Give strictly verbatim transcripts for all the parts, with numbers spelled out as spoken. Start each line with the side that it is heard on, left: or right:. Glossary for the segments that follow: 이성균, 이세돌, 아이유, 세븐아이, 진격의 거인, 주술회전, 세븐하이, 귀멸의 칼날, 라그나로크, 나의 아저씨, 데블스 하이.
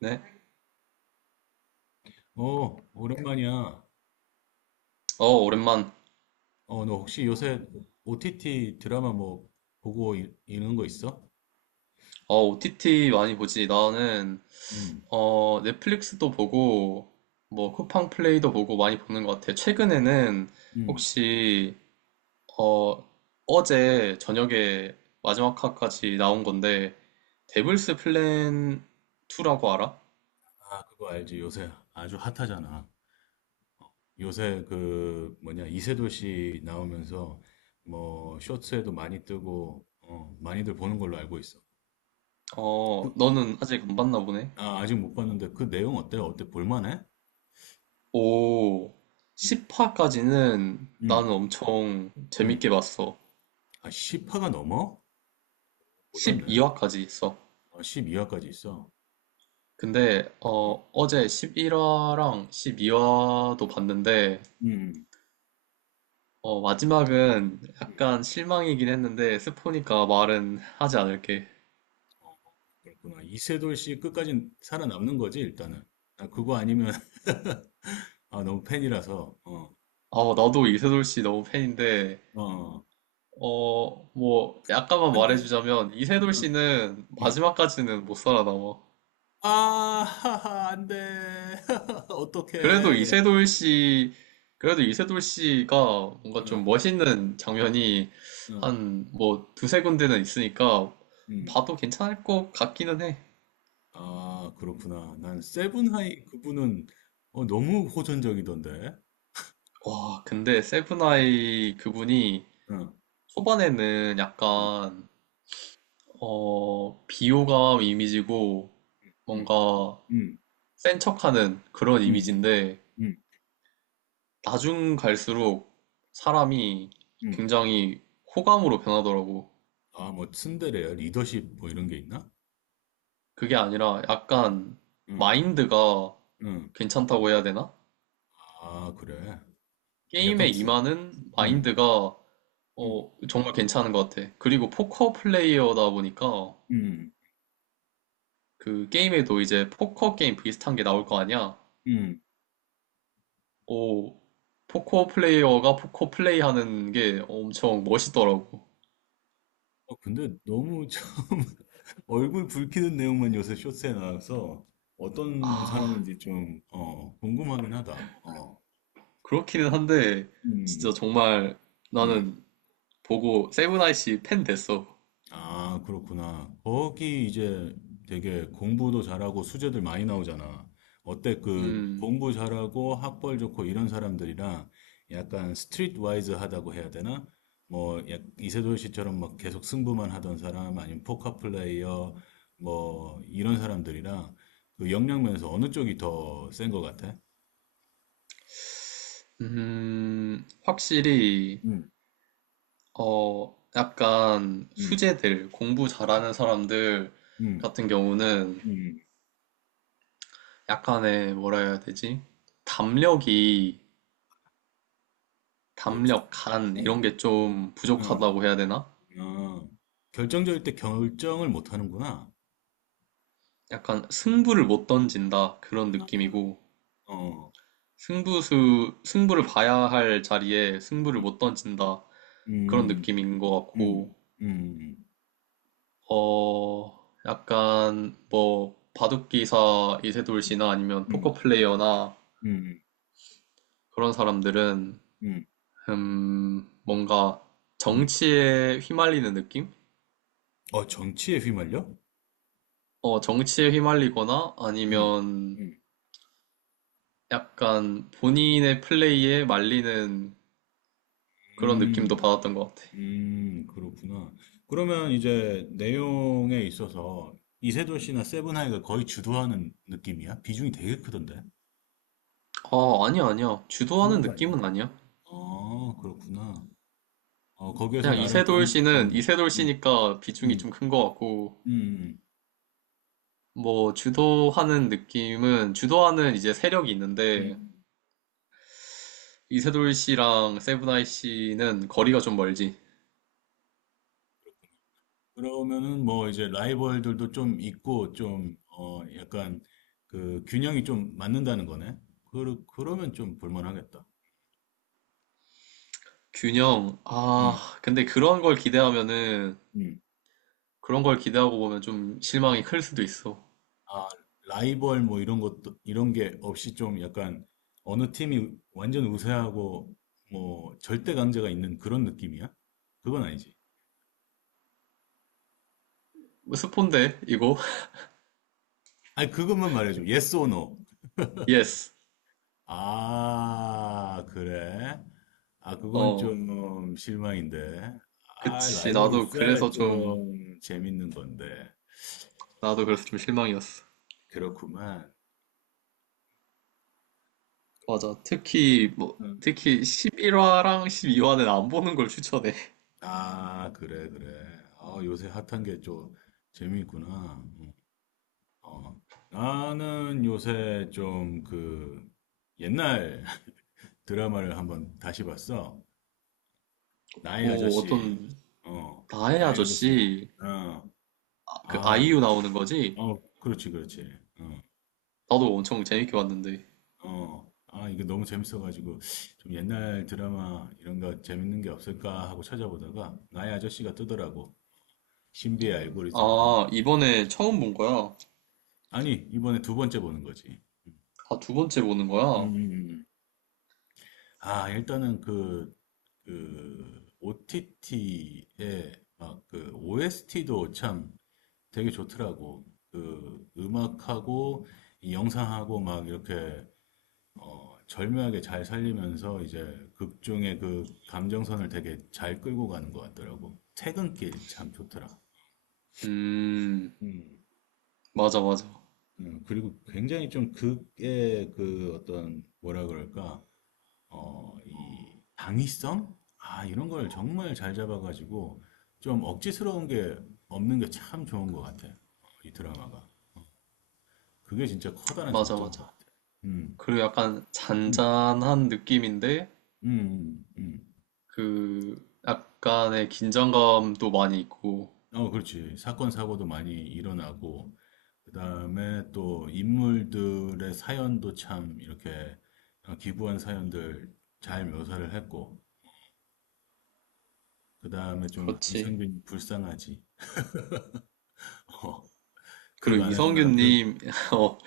right: 네.
left: 어, 오랜만이야.
right: 어, 오랜만.
left: 어, 너 혹시 요새 오티티 드라마 뭐 보고 이- 는거 있어?
right: 어, 오티티 많이 보지. 나는,
left: 응,
right: 어, 넷플릭스도 보고, 뭐, 쿠팡 플레이도 보고 많이 보는 것 같아. 최근에는
left: 응.
right: 혹시, 어, 어제 저녁에 마지막 화까지 나온 건데, 데블스 플랜 이라고 알아?
left: 아, 그거 알지. 요새 아주 핫하잖아. 요새 그 뭐냐, 이세돌 씨 나오면서 뭐 쇼츠에도 많이 뜨고, 어, 많이들 보는 걸로 알고 있어.
right: 어, 너는 아직 안 봤나 보네.
left: 아, 아직 못 봤는데 그 내용 어때? 어때? 볼만해?
right: 오,
left: 응,
right: 십 화까지는
left: 응,
right: 나는 엄청
left: 응.
right: 재밌게 봤어.
left: 아, 십 화가 넘어? 몰랐네.
right: 십이 화까지 있어.
left: 아, 십이 화까지 있어.
right: 근데
left: 응,
right: 어, 어제 십일 화랑 십이 화도 봤는데
left: 응,
right: 어, 마지막은
left: 응.
right: 약간 실망이긴 했는데 스포니까 말은 하지 않을게.
left: 그렇구나. 이세돌 씨 끝까지 살아남는 거지, 일단은. 나 그거 아니면, 아, 너무 팬이라서, 어,
right: 어, 나도 이세돌 씨 너무 팬인데
left: 어,
right: 어, 뭐 약간만
left: 안 돼.
right: 말해주자면 이세돌
left: 어,
right: 씨는
left: 응.
right: 마지막까지는 못 살아남아.
left: 아, 하하, 안 돼.
right: 그래도
left: 어떡해.
right: 이세돌 씨 그래도 이세돌 씨가 뭔가
left: 응,
right: 좀 멋있는 장면이
left: 응,
right: 한 뭐 두세 군데는 있으니까
left: 응.
right: 봐도 괜찮을 것 같기는 해.
left: 아, 그렇구나. 난 세븐하이 그분은, 어, 너무 호전적이던데.
right: 와, 근데 세븐아이 그분이
left: 응,
right: 초반에는
left: 응,
right: 약간, 어, 비호감 이미지고
left: 응,
right: 뭔가
left: 응,
right: 센 척하는 그런
left: 응,
right: 이미지인데,
left: 응,
right: 나중 갈수록 사람이
left: 응.
right: 굉장히 호감으로 변하더라고.
left: 아, 뭐, 츤데레야? 리더십, 뭐, 이런 게 있나?
right: 그게 아니라
left: 응,
right: 약간
left: 응,
right: 마인드가
left: 응.
right: 괜찮다고 해야 되나?
left: 아, 그래.
right: 게임에
left: 약간 쿨,
right: 임하는
left: 음,
right: 마인드가
left: 음,
right: 어, 정말 괜찮은 것 같아. 그리고 포커 플레이어다 보니까
left: 음,
right: 그 게임에도 이제 포커 게임 비슷한 게 나올 거 아니야?
left: 음.
right: 오, 포커 플레이어가 포커 플레이 하는 게 엄청 멋있더라고.
left: 어, 근데 너무 참 얼굴 붉히는 내용만 요새 쇼츠에 나와서 어떤
right: 아,
left: 사람인지 좀, 어, 궁금하긴 하다. 어,
right: 그렇기는 한데, 진짜
left: 음,
right: 정말
left: 음.
right: 나는 보고 세븐아이씨 팬 됐어.
left: 아, 그렇구나. 거기 이제 되게 공부도 잘하고 수제들 많이 나오잖아. 어때? 그
right: 음,
left: 공부 잘하고 학벌 좋고 이런 사람들이랑 약간 스트리트 와이즈하다고 해야 되나? 뭐 약- 이세돌 씨처럼 막 계속 승부만 하던 사람 아니면 포커 플레이어 뭐 이런 사람들이랑 그 역량 면에서 어느 쪽이 더 센 것 같아?
right: 음, 확실히,
left: 음.
right: 어, 약간
left: 음,
right: 수재들, 공부 잘하는 사람들
left: 음,
right: 같은 경우는
left: 음,
right: 약간의 뭐라 해야 되지? 담력이
left: 그렇군.
right: 담력, 간
left: 음.
right: 이런 게 좀
left: 음,
right: 부족하다고 해야 되나?
left: 어, 결정적일 때 결정을 못 하는구나.
right: 약간 승부를 못 던진다 그런
left: 아,
right: 느낌이고
left: 어.
right: 승부수 승부를 봐야 할 자리에 승부를
left: 음.
right: 못 던진다 그런
left: 음.
right: 느낌인 것
left: 음.
right: 같고
left: 음.
right: 어 약간 뭐 바둑기사 이세돌
left: 음.
right: 씨나 아니면
left: 음.
right: 포커 플레이어나
left: 음. 음.
right: 그런 사람들은
left: 음,
right: 음 뭔가
left: 음.
right: 정치에 휘말리는 느낌?
left: 어, 정치에 휘말려?
right: 어 정치에 휘말리거나
left: 음.
right: 아니면
left: 음.
right: 약간 본인의 플레이에 말리는 그런 느낌도
left: 음.
right: 받았던 것 같아.
left: 음. 음, 그렇구나. 그러면 이제 내용에 있어서 이세돌 씨나 세븐하이가 거의 주도하는 느낌이야? 비중이 되게 크던데.
right: 아, 아니야, 아니야.
left: 그건
right: 주도하는
left: 또 아니야.
right: 느낌은 아니야.
left: 아, 그렇구나. 어, 거기에서
right: 그냥
left: 나름 병,
right: 이세돌 씨는
left: 음,
right: 이세돌
left: 음,
right: 씨니까 비중이
left: 음,
right: 좀 큰 것 같고,
left: 음,
right: 뭐, 주도하는 느낌은, 주도하는 이제 세력이
left: 음,
right: 있는데,
left: 음.
right: 이세돌 씨랑 세븐아이 씨는 거리가 좀 멀지.
left: 그러면은 뭐 이제 라이벌들도 좀 있고 좀 어 약간 그 균형이 좀 맞는다는 거네. 그러 그러면 좀 볼만하겠다.
right: 균형, 아,
left: 음,
right: 근데 그런 걸 기대하면은,
left: 음.
right: 그런 걸 기대하고 보면 좀 실망이 클 수도 있어.
left: 아, 라이벌 뭐 이런 것도 이런 게 없이 좀 약간 어느 팀이 완전 우세하고 뭐 절대 강자가 있는 그런 느낌이야? 그건 아니지.
right: 뭐 스폰데, 이거?
left: 아니 그것만 말해줘. Yes or no.
right: 예스.
left: 아, 그래? 아, 그건
right: 어.
left: 좀 음, 실망인데. 아,
right: 그치,
left: 라이벌이
right: 나도
left: 있어야
right: 그래서 좀,
left: 좀 재밌는 건데.
right: 나도 그래서 좀 실망이었어.
left: 그렇구만.
right: 맞아. 특히, 뭐,
left: 응.
right: 특히 십일 화랑 십이 화는 안 보는 걸 추천해.
left: 아, 그래, 그래. 아, 요새 핫한 게 좀 재미있구나. 음, 어. 나는 요새 좀 그 옛날 드라마를 한번 다시 봤어. 나의
right: 오, 어떤,
left: 아저씨.
right: 음,
left: 어,
right: 나의
left: 나의 아저씨.
right: 아저씨,
left: 어,
right: 아, 그
left: 아,
right: 아이유 나오는 거지?
left: 어, 그렇지, 그렇지. 어.
right: 나도 엄청 재밌게 봤는데.
left: 어, 아, 이거 너무 재밌어가지고, 좀 옛날 드라마 이런 거 재밌는 게 없을까 하고 찾아보다가, 나의 아저씨가 뜨더라고. 신비의 알고리즘으로.
right: 아, 이번에 처음 본 거야.
left: 아니, 이번에 두 번째 보는 거지.
right: 아, 두 번째 보는
left: 음,
right: 거야.
left: 음, 음. 아, 일단은 그, 그, 오티티에 막 그 오에스티도 참 되게 좋더라고. 그 음악하고 이 영상하고 막 이렇게 어, 절묘하게 잘 살리면서 이제 극중의 그 감정선을 되게 잘 끌고 가는 것 같더라고. 퇴근길 참 좋더라.
right: 음,
left: 음.
right: 맞아, 맞아.
left: 음, 그리고 굉장히 좀 극의 그 어떤 뭐라 그럴까 어, 이 당위성? 아, 이런 걸 정말 잘 잡아가지고 좀 억지스러운 게 없는 게 참 좋은 것 같아. 어, 이 드라마가. 그게 진짜 커다란
right: 맞아,
left: 장점인 것
right: 맞아.
left: 같아. 음,
right: 그리고 약간
left: 음,
right: 잔잔한 느낌인데,
left: 음, 음, 음.
right: 그, 약간의 긴장감도 많이 있고,
left: 어, 그렇지. 사건, 사고도 많이 일어나고, 그 다음에 또 인물들의 사연도 참 이렇게 기부한 사연들 잘 묘사를 했고, 그 다음에 좀
right: 그렇지.
left: 이상균이 불쌍하지. 어, 극
right: 그리고
left: 안에서나, 극,
right: 이성균님, 어,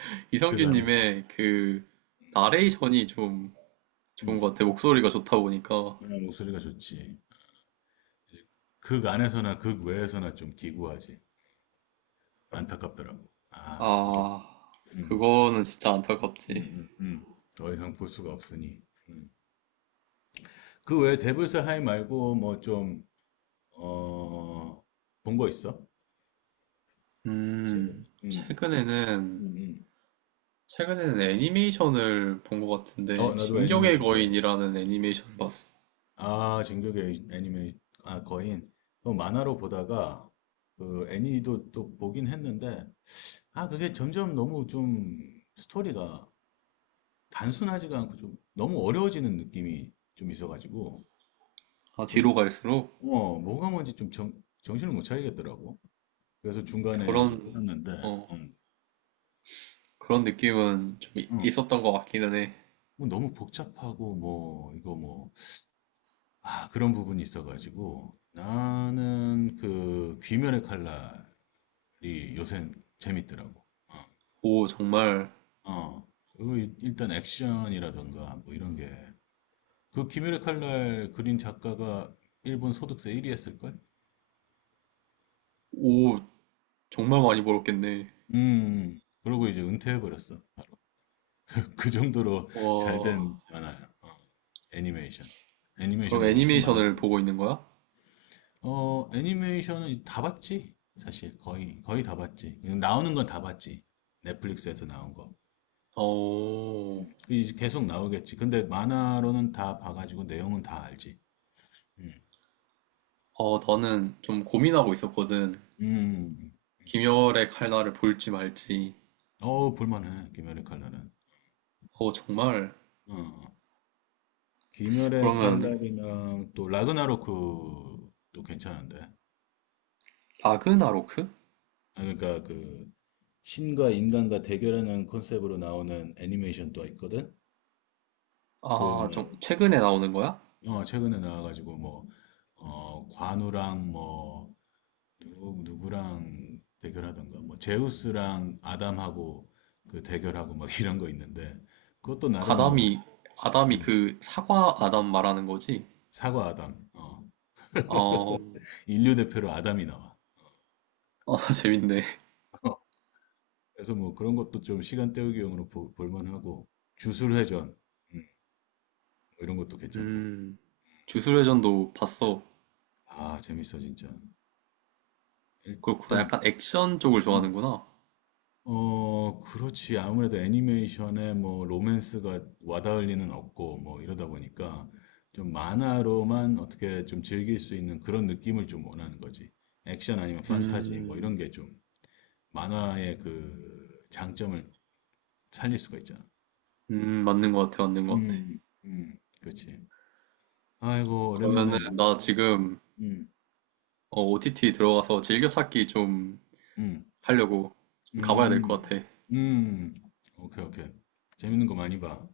left: 극 안에서나,
right: 이성균님의 그 나레이션이 좀 좋은
left: 음,
right: 것 같아. 목소리가 좋다 보니까.
left: 아, 목소리가 좋지. 극 안에서나, 극 외에서나 좀 기구하지. 안타깝더라고. 아, 이제,
right: 아,
left: 음,
right: 그거는 진짜
left: 음,
right: 안타깝지.
left: 음, 음. 더 이상 볼 수가 없으니. 음. 그 외에 데블스 하이 말고 뭐좀 어, 본 거 있어? 최근에.
right: 음,
left: 음,
right: 최근에는,
left: 음, 음.
right: 최근에는 애니메이션을 본 것
left: 어,
right: 같은데,
left: 나도
right: 진격의
left: 애니메이션 좋아해.
right: 거인이라는 애니메이션을 봤어.
left: 아, 진격의 애니메이, 아, 거인. 그 만화로 보다가, 그 애니도 또 보긴 했는데, 아, 그게 점점 너무 좀 스토리가 단순하지가 않고 좀 너무 어려워지는 느낌이 좀 있어가지고,
right: 아,
left: 좀,
right: 뒤로 갈수록
left: 어, 뭐가 뭔지 좀 정, 정신을 못 차리겠더라고. 그래서 중간에 이제
right: 그런,
left: 끊었는데,
right: 어,
left: 음,
right: 그런 느낌은 좀 이-
left: 음.
right: 있었던 것 같기는 해.
left: 뭐 너무 복잡하고, 뭐, 이거 뭐, 아, 그런 부분이 있어가지고 나는 그 귀멸의 칼날이 요샌 재밌더라고.
right: 오, 정말,
left: 어, 어. 그리고 일- 일단 액션이라던가 뭐 이런 게. 그 귀멸의 칼날 그린 작가가 일본 소득세 일 위 했을걸?
right: 오, 정말 많이 벌었겠네.
left: 음, 그러고 이제 은퇴해버렸어. 그 정도로 잘
right: 와.
left: 된 만화야. 어, 애니메이션.
right: 그럼
left: 애니메이션도 그렇고 만화도
right: 애니메이션을
left: 그렇고.
right: 보고 있는 거야?
left: 어, 애니메이션은 다 봤지? 사실 거의 거의 다 봤지. 나오는 건 다 봤지. 넷플릭스에서 나온 거.
right: 어,
left: 이제 계속 나오겠지. 근데 만화로는 다 봐가지고 내용은 다 알지. 음,
right: 어, 나는 좀 고민하고 있었거든.
left: 음.
right: 김열의 칼날을 볼지 말지.
left: 어우 볼만해. 귀멸의 칼날은.
right: 어, 정말.
left: 어, 귀멸의
right: 그러면
left: 칼날이랑 또 라그나로크도 괜찮은데.
right: 라그나로크?
left: 아, 그러니까 그 신과 인간과 대결하는 컨셉으로 나오는 애니메이션도 있거든. 그
right: 아,
left: 뭐
right: 좀 최근에 나오는 거야?
left: 어, 최근에 나와가지고 뭐 어, 관우랑 뭐 누구 누구랑 대결하던가 뭐 제우스랑 아담하고 그 대결하고 막 이런 거 있는데 그것도 나름 뭐.
right: 아담이, 아담이
left: 음,
right: 그 사과 아담 말하는 거지?
left: 사과 아담, 어,
right: 어, 아,
left: 인류 대표로 아담이 나와.
right: 재밌네.
left: 그래서 뭐 그런 것도 좀 시간 때우기용으로 보- 볼만하고 주술회전 음, 뭐 이런 것도 괜찮고.
right: 음, 주술회전도 봤어.
left: 아, 재밌어 진짜.
right: 그렇구나.
left: 일단
right: 약간 액션 쪽을
left: 음.
right: 좋아하는구나.
left: 어, 그렇지. 아무래도 애니메이션에 뭐 로맨스가 와닿을 리는 없고 뭐 이러다 보니까 좀 만화로만 어떻게 좀 즐길 수 있는 그런 느낌을 좀 원하는 거지. 액션 아니면 판타지 뭐 이런
right: 음,
left: 게 좀 만화의 그 장점을 살릴 수가 있잖아.
right: 음, 맞는 것 같아, 맞는 것 같아.
left: 음, 음, 그렇지. 아이고, 오랜만에
right: 그러면은
left: 막,
right: 나 지금
left: 음,
right: 어, 오티티 들어가서 즐겨찾기 좀
left: 음,
right: 하려고 좀 가봐야 될 것
left: 음,
right: 같아.
left: 음. 오케이, 오케이. 재밌는 거 많이 봐.